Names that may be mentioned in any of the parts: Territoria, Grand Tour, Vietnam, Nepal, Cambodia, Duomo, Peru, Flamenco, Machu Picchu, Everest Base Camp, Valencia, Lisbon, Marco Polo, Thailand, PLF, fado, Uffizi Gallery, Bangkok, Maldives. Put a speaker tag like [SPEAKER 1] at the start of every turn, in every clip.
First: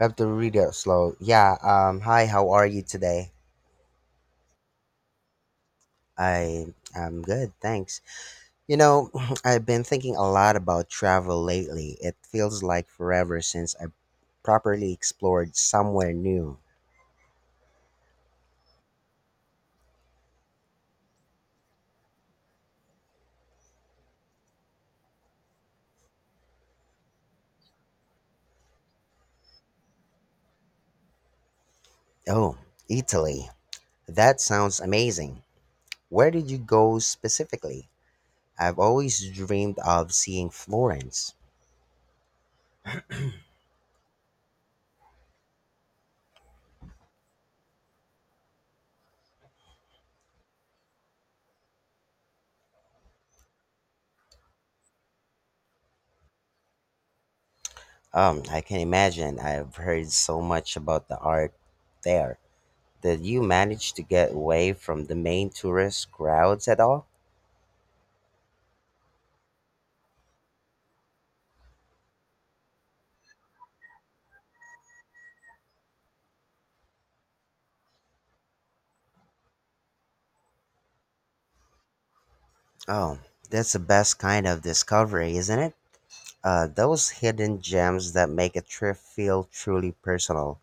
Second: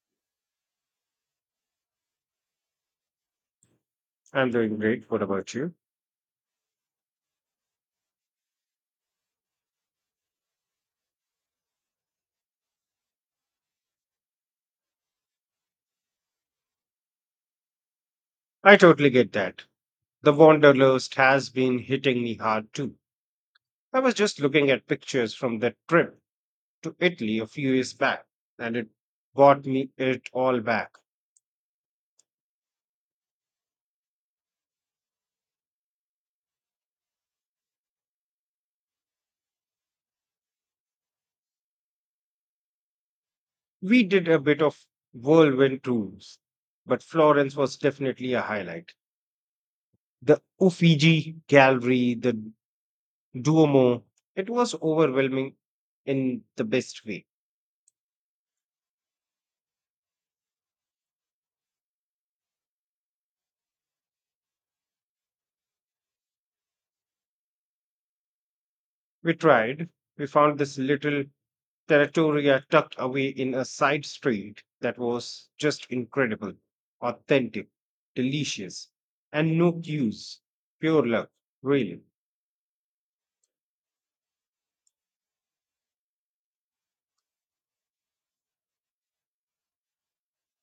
[SPEAKER 1] I have to read it slow. Yeah. Hi. How are you today?
[SPEAKER 2] I'm doing great. What about you?
[SPEAKER 1] I am good, thanks. You know, I've been thinking a lot about travel lately. It feels like forever since I properly explored somewhere new.
[SPEAKER 2] I totally get that. The Wanderlust has been hitting me hard too. I was just looking at pictures from that trip to Italy a few years back, and it brought me it all back.
[SPEAKER 1] Oh, Italy. That sounds amazing. Where did you go specifically? I've always dreamed of seeing Florence.
[SPEAKER 2] We did a bit of whirlwind tours, but Florence was definitely a highlight. The Uffizi Gallery, the Duomo, it was overwhelming in the best way.
[SPEAKER 1] I can imagine. I've heard so much about the art there. Did you manage to get away from the main tourist crowds at all?
[SPEAKER 2] We tried, we found this little Territoria tucked away in a side street that was just incredible, authentic, delicious, and no queues. Pure luck, really.
[SPEAKER 1] Oh, that's the best kind of discovery, isn't it? Those hidden gems that make a trip feel truly personal.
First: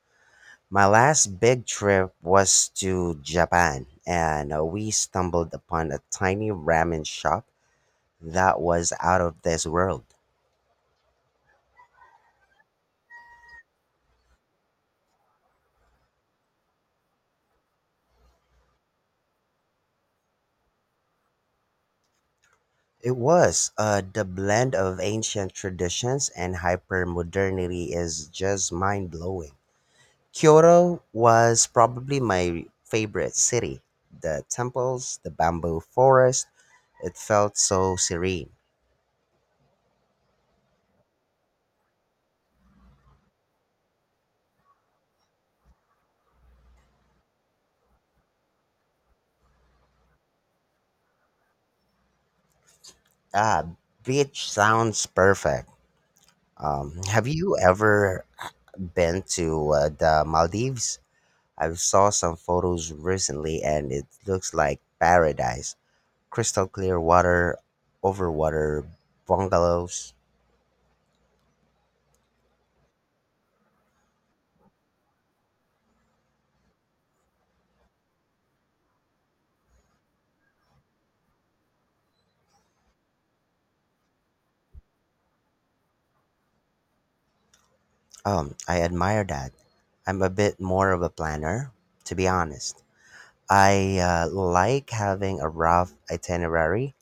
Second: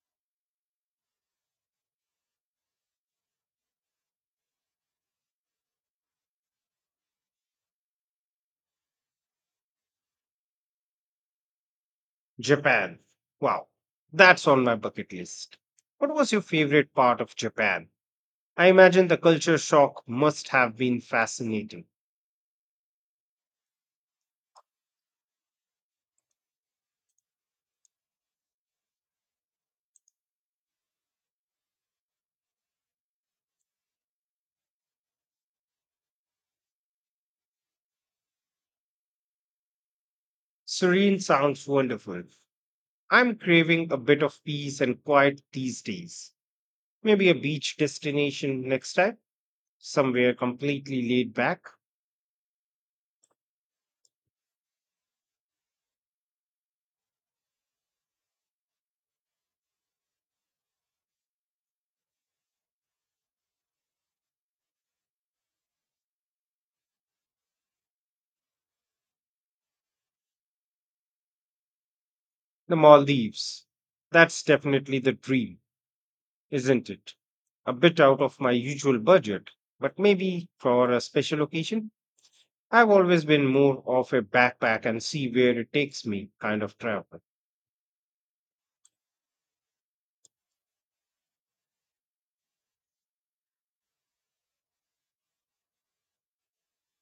[SPEAKER 1] My last big trip was to Japan, and we stumbled upon a tiny ramen shop that was out of this world.
[SPEAKER 2] Japan. Wow, that's on my bucket list. What was your favorite part of Japan? I imagine the culture shock must have been fascinating.
[SPEAKER 1] It was. The blend of ancient traditions and hypermodernity is just mind blowing. Kyoto was probably my favorite city. The temples, the bamboo forest, it felt so serene.
[SPEAKER 2] Serene sounds wonderful. I'm craving a bit of peace and quiet these days. Maybe a beach destination next time, somewhere completely laid back.
[SPEAKER 1] Ah, beach sounds perfect. Have you ever been to the Maldives? I saw some photos recently and it looks like paradise. Crystal clear water over water bungalows.
[SPEAKER 2] The Maldives. That's definitely the dream, isn't it? A bit out of my usual budget, but maybe for a special occasion. I've always been more of a backpack and see where it takes me kind of travel.
[SPEAKER 1] I admire that. I'm a bit more of a planner, to be honest. I like having a rough itinerary,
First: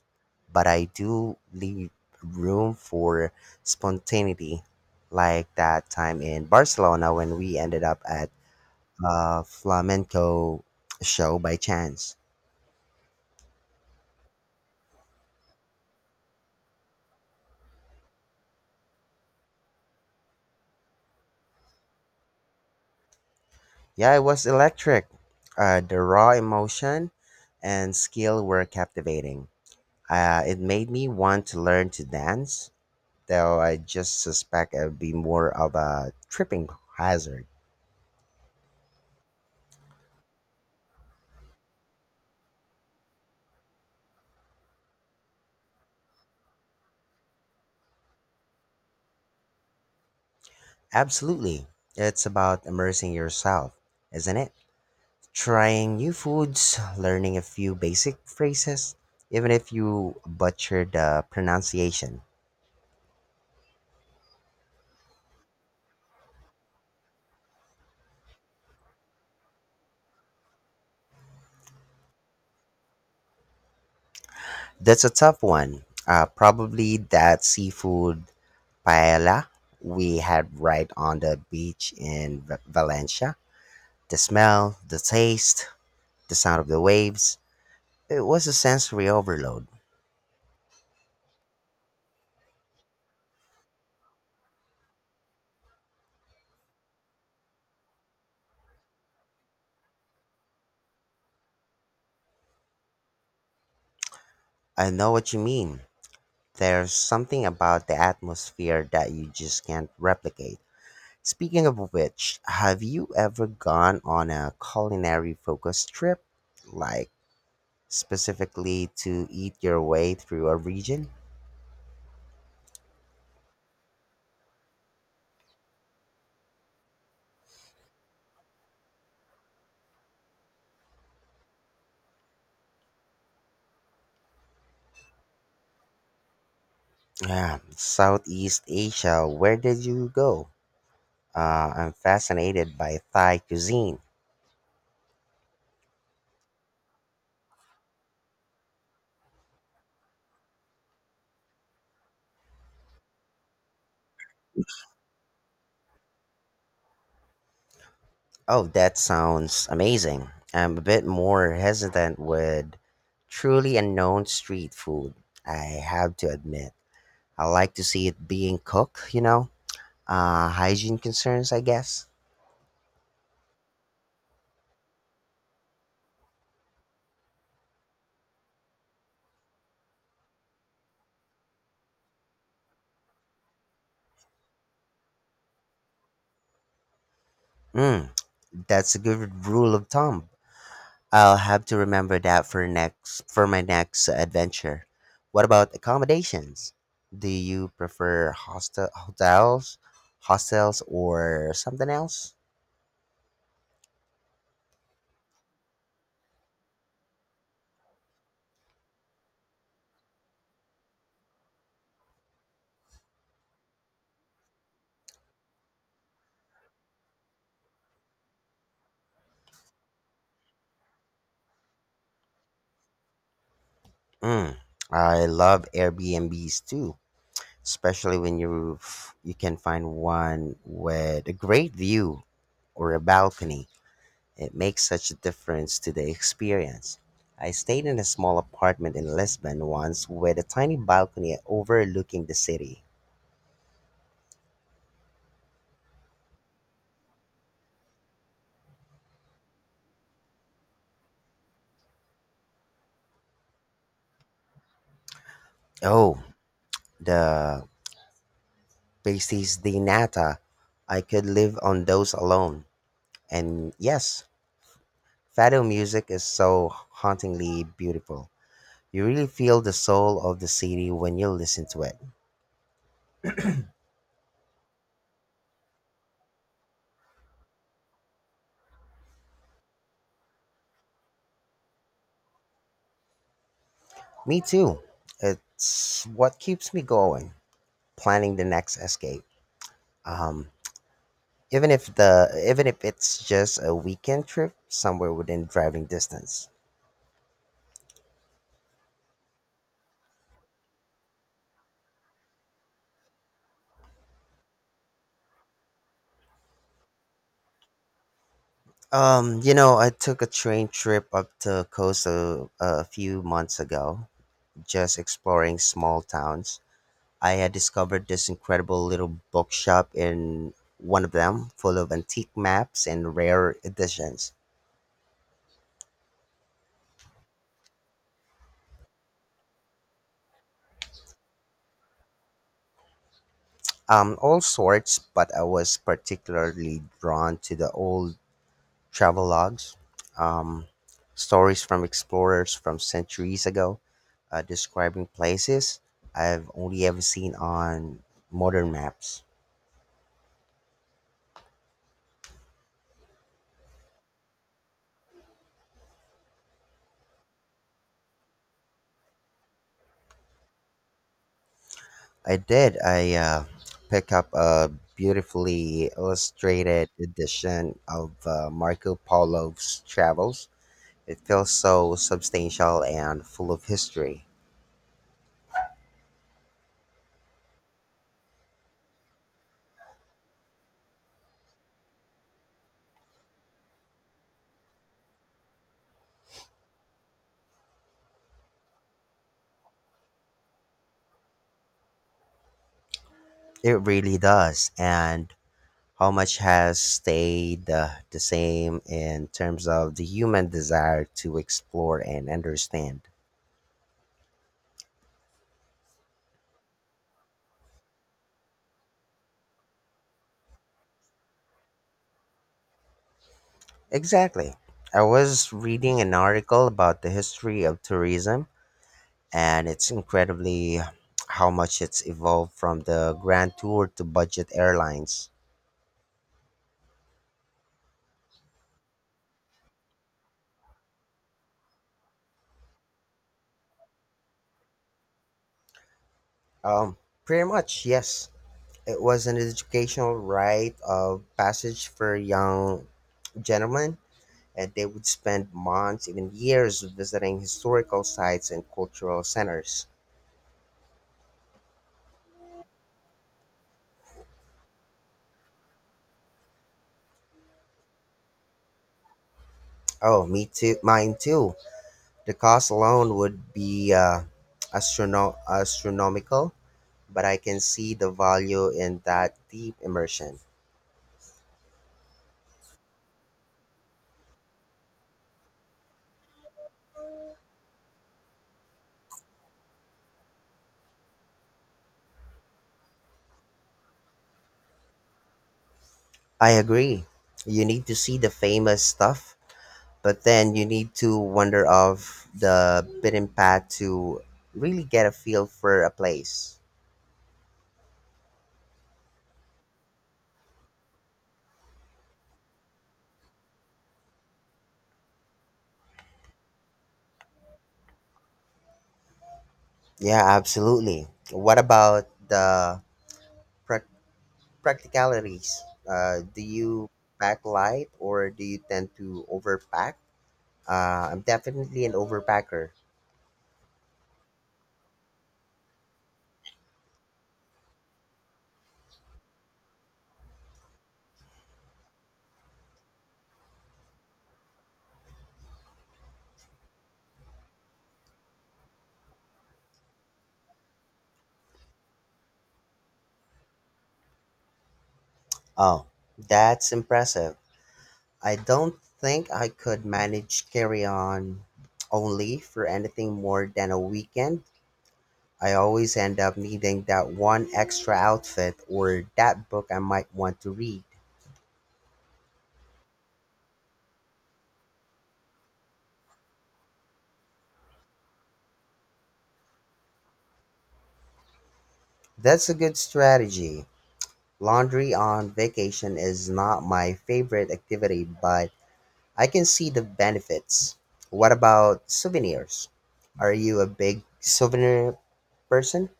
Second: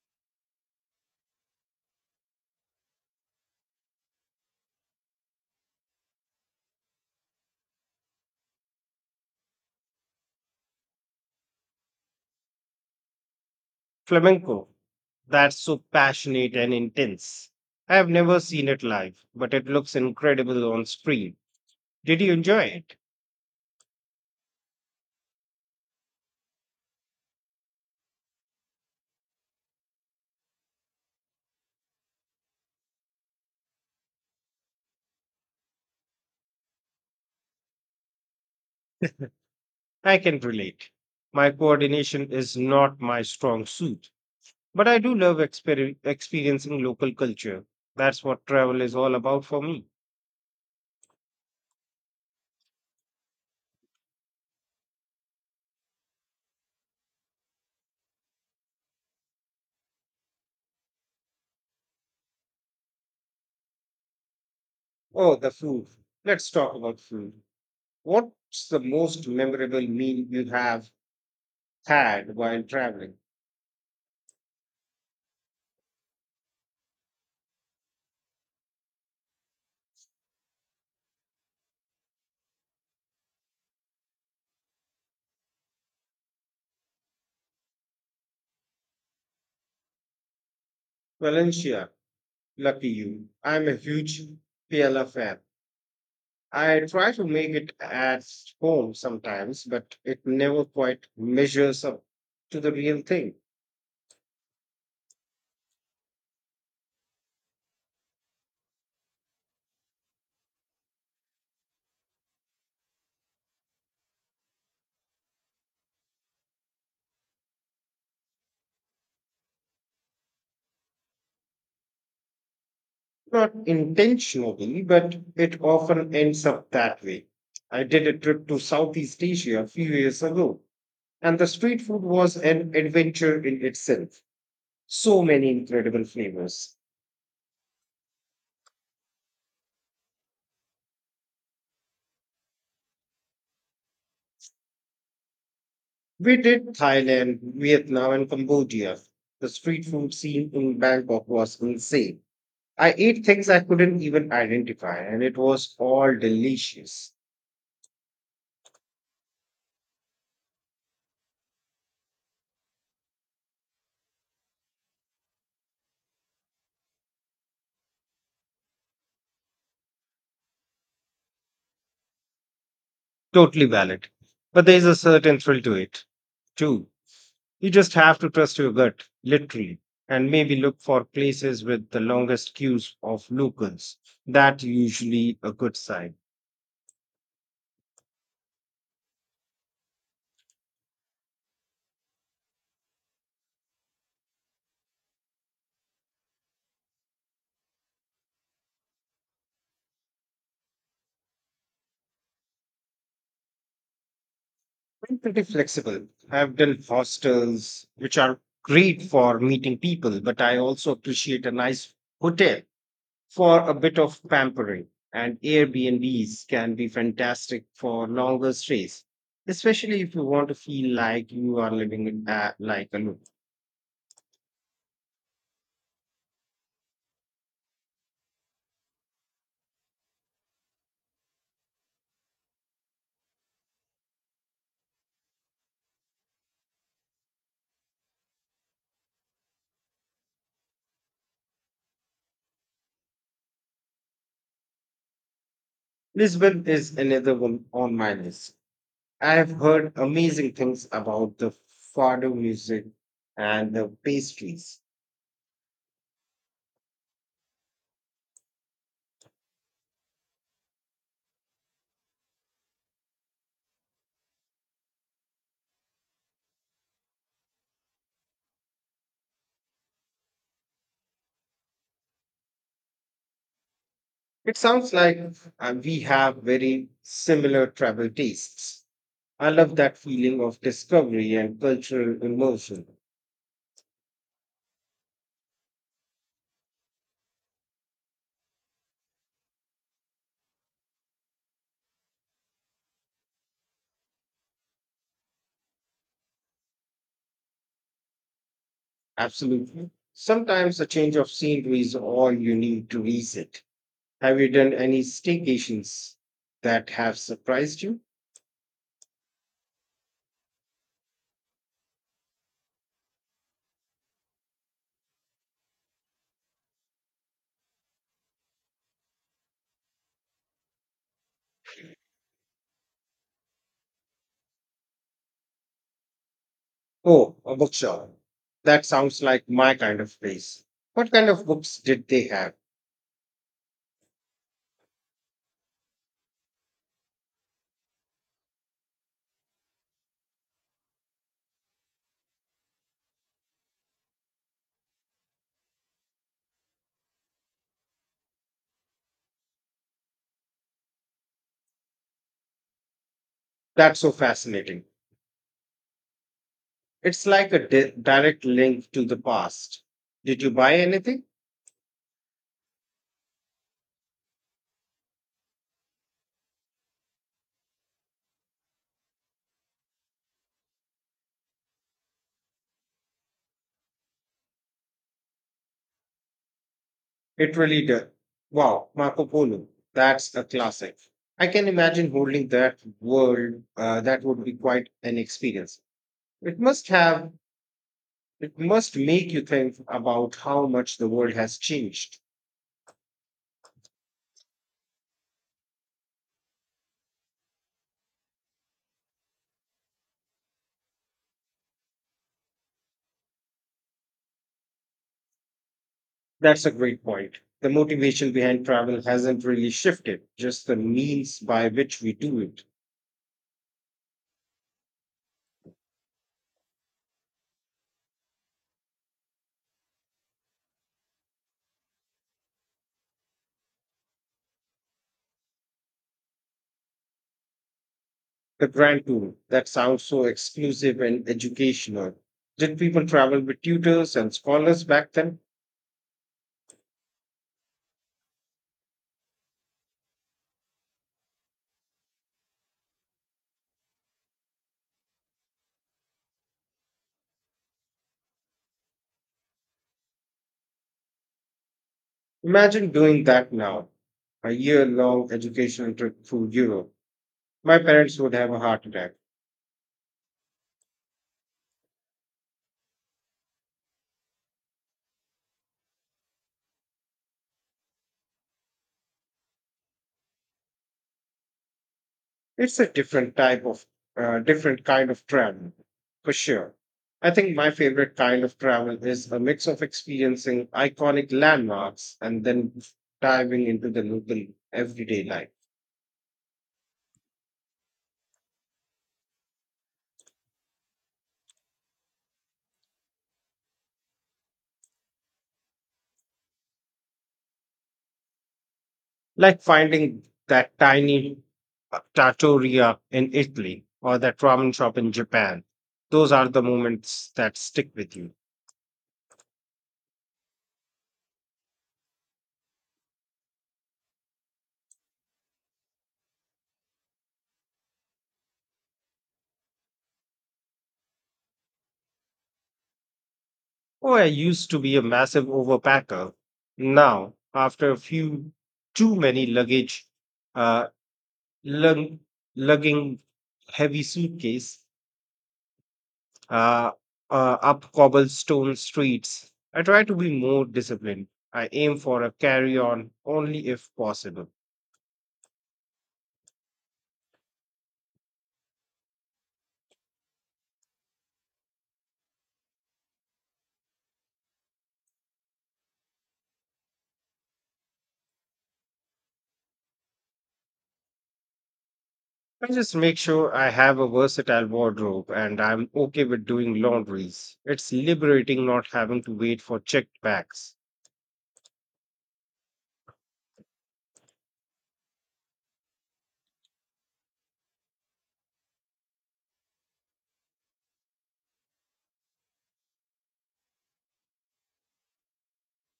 [SPEAKER 1] but I do leave room for spontaneity, like that time in Barcelona when we ended up at a flamenco show by chance.
[SPEAKER 2] Flamenco. That's so passionate and intense. I have never seen it live, but it looks incredible on screen. Did you enjoy it?
[SPEAKER 1] Yeah, it was electric. The raw emotion and skill were captivating. It made me want to learn to dance, though I just suspect it would be more of a tripping hazard.
[SPEAKER 2] I can relate. My coordination is not my strong suit, but I do love experiencing local culture. That's what travel is all about for me.
[SPEAKER 1] Absolutely. It's about immersing yourself, isn't it? Trying new foods, learning a few basic phrases, even if you butcher the pronunciation.
[SPEAKER 2] Oh, the food. Let's talk about food. What's the most memorable meal you have had while traveling?
[SPEAKER 1] That's a tough one. Probably that seafood paella we had right on the beach in Valencia. The smell, the taste, the sound of the waves. It was a sensory overload.
[SPEAKER 2] Valencia, lucky you. I'm a huge PLF fan. I try to make it at home sometimes, but it never quite measures up to the real thing.
[SPEAKER 1] I know what you mean. There's something about the atmosphere that you just can't replicate. Speaking of which, have you ever gone on a culinary focused trip? Like, specifically to eat your way through a region?
[SPEAKER 2] Not intentionally, but it often ends up that way. I did a trip to Southeast Asia a few years ago, and the street food was an adventure in itself. So many incredible flavors.
[SPEAKER 1] Yeah, Southeast Asia. Where did you go? I'm fascinated by Thai cuisine.
[SPEAKER 2] We did Thailand, Vietnam, and Cambodia. The street food scene in Bangkok was insane. I ate things I couldn't even identify, and it was all delicious.
[SPEAKER 1] Oh, that sounds amazing. I'm a bit more hesitant with truly unknown street food, I have to admit. I like to see it being cooked, you know? Hygiene concerns, I guess.
[SPEAKER 2] Totally valid. But there's a certain thrill to it, too. You just have to trust your gut, literally, and maybe look for places with the longest queues of locals. That usually a good sign.
[SPEAKER 1] Mm, that's a good rule of thumb. I'll have to remember that for next for my next adventure. What about accommodations? Do you prefer hostel hotels, hostels or something else?
[SPEAKER 2] I'm pretty flexible. I've done hostels, which are great for meeting people, but I also appreciate a nice hotel for a bit of pampering. And Airbnbs can be fantastic for longer stays, especially if you want to feel like you are living in a, like a loop.
[SPEAKER 1] Mm, I love Airbnbs too, especially when you you can find one with a great view or a balcony. It makes such a difference to the experience. I stayed in a small apartment in Lisbon once with a tiny balcony overlooking the city.
[SPEAKER 2] Lisbon is another one on my list. I've heard amazing things about the fado music and the pastries.
[SPEAKER 1] Oh, the pasties de nata. I could live on those alone. And yes, fado music is so hauntingly beautiful. You really feel the soul of the city when you listen to it.
[SPEAKER 2] It sounds like we have very similar travel tastes. I love that feeling of discovery and cultural immersion.
[SPEAKER 1] Me too. It's what keeps me going, planning the next escape. Even if it's just a weekend trip somewhere within driving distance.
[SPEAKER 2] Absolutely. Sometimes a change of scenery is all you need to visit. Have you done any staycations that have surprised you?
[SPEAKER 1] You know, I took a train trip up to coast a few months ago, just exploring small towns. I had discovered this incredible little bookshop in one of them, full of antique maps and rare editions.
[SPEAKER 2] Oh, a bookshop. That sounds like my kind of place. What kind of books did they have?
[SPEAKER 1] All sorts, but I was particularly drawn to the old travelogues, um, stories from explorers from centuries ago, describing places I've only ever seen on modern maps.
[SPEAKER 2] That's so fascinating. It's like a direct link to the past. Did you buy anything?
[SPEAKER 1] I did. I pick up a beautifully illustrated edition of Marco Polo's travels. It feels so substantial and full of history.
[SPEAKER 2] It really did. Wow, Marco Polo. That's a classic. I can imagine holding that world. That would be quite an experience. It must have. It must make you think about how much the world has changed.
[SPEAKER 1] It really does, and how much has stayed the same in terms of the human desire to explore and understand.
[SPEAKER 2] That's a great point. The motivation behind travel hasn't really shifted, just the means by which we do it.
[SPEAKER 1] Exactly. I was reading an article about the history of tourism, and it's incredibly how much it's evolved from the grand tour to budget airlines.
[SPEAKER 2] The Grand Tour, that sounds so exclusive and educational. Did people travel with tutors and scholars back then?
[SPEAKER 1] Um, Pretty much, yes. It was an educational rite of passage for young gentlemen and they would spend months, even years, visiting historical sites and cultural centers.
[SPEAKER 2] Imagine doing that now, a year long educational trip through Europe. My parents would have a heart attack.
[SPEAKER 1] Oh, me too. Mine too. The cost alone would be astronomical, but I can see the value in that deep immersion.
[SPEAKER 2] It's a different kind of travel, for sure. I think my favorite kind of travel is a mix of experiencing iconic landmarks and then diving into the local everyday life,
[SPEAKER 1] I agree. You need to see the famous stuff, but then you need to wander off the beaten path to really get a feel for a place.
[SPEAKER 2] like finding that tiny trattoria in Italy or that ramen shop in Japan. Those are the moments that stick with you.
[SPEAKER 1] Yeah, absolutely. What about the pra- practicalities. Do you pack light or do you tend to overpack? I'm definitely an overpacker.
[SPEAKER 2] Oh, I used to be a massive overpacker. Now, after a few too many luggage, uh, lug, lugging heavy suitcase uh, up cobblestone streets, I try to be more disciplined. I aim for a carry-on only if possible.
[SPEAKER 1] Oh, that's impressive. I don't think I could manage carry on only for anything more than a weekend. I always end up needing that one extra outfit or that book I might want to read.
[SPEAKER 2] I just make sure I have a versatile wardrobe and I'm okay with doing laundries. It's liberating not having to wait for checked bags.
[SPEAKER 1] That's a good strategy. Laundry on vacation is not my favorite activity, but I can see the benefits. What about souvenirs? Are you a big souvenir person?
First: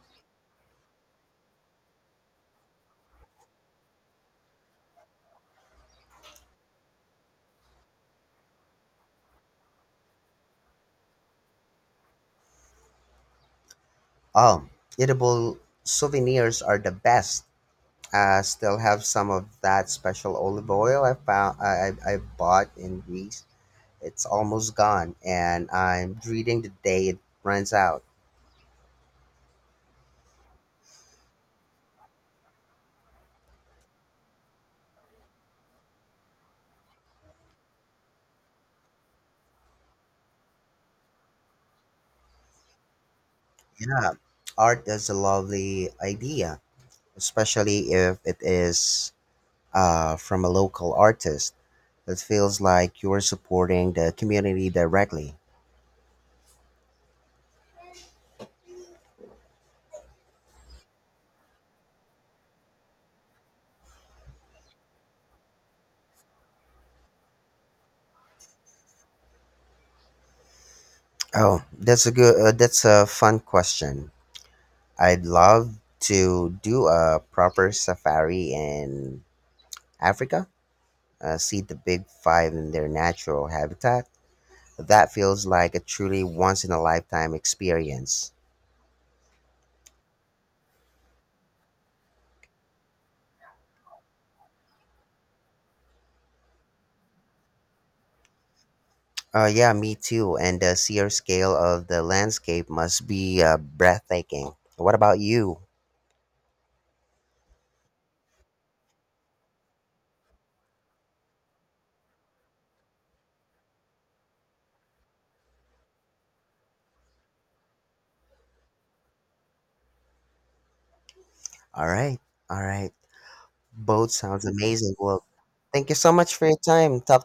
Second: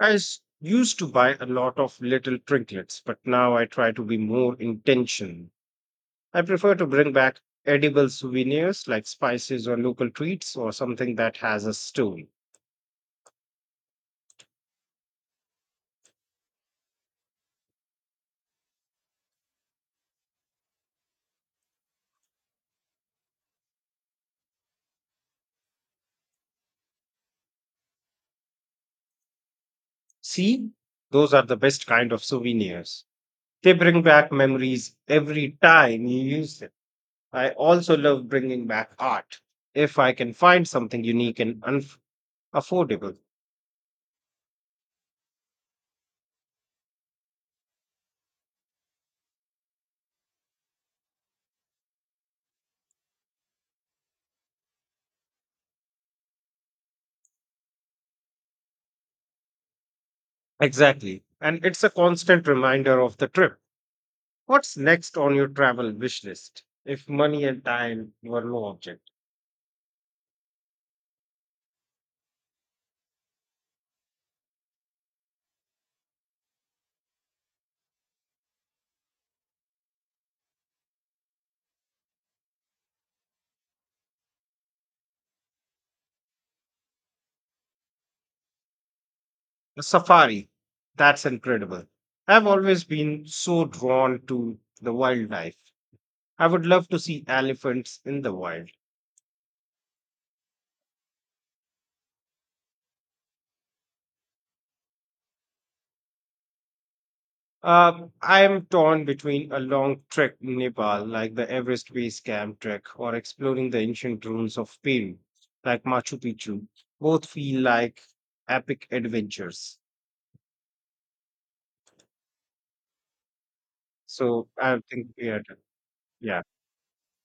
[SPEAKER 2] Used to buy a lot of little trinkets, but now I try to be more intentional. I prefer to bring back edible souvenirs like spices or local treats or something that has a story.
[SPEAKER 1] Oh, edible souvenirs are the best. I still have some of that special olive oil I found I bought in Greece. It's almost gone, and I'm dreading the day it runs out.
[SPEAKER 2] See, those are the best kind of souvenirs. They bring back memories every time you use them. I also love bringing back art if I can find something unique and unf affordable.
[SPEAKER 1] Yeah, art is a lovely idea, especially if it is from a local artist. It feels like you're supporting the community directly.
[SPEAKER 2] Exactly. And it's a constant reminder of the trip. What's next on your travel wish list? If money and time were no object,
[SPEAKER 1] Oh, that's a good. That's a fun question. I'd love to do a proper safari in Africa. See the big five in their natural habitat. That feels like a truly once in a lifetime experience.
[SPEAKER 2] a safari. That's incredible. I've always been so drawn to the wildlife. I would love to see elephants in the wild.
[SPEAKER 1] Yeah, me too. And the sheer scale of the landscape must be breathtaking. What about you?
[SPEAKER 2] I am torn between a long trek in Nepal, like the Everest Base Camp trek, or exploring the ancient ruins of Peru, like Machu Picchu. Both feel like epic adventures.
[SPEAKER 1] All right, all right. Both sounds
[SPEAKER 2] So I
[SPEAKER 1] amazing.
[SPEAKER 2] think
[SPEAKER 1] Well,
[SPEAKER 2] we are done.
[SPEAKER 1] thank you so much
[SPEAKER 2] Yeah.
[SPEAKER 1] for your time. Talk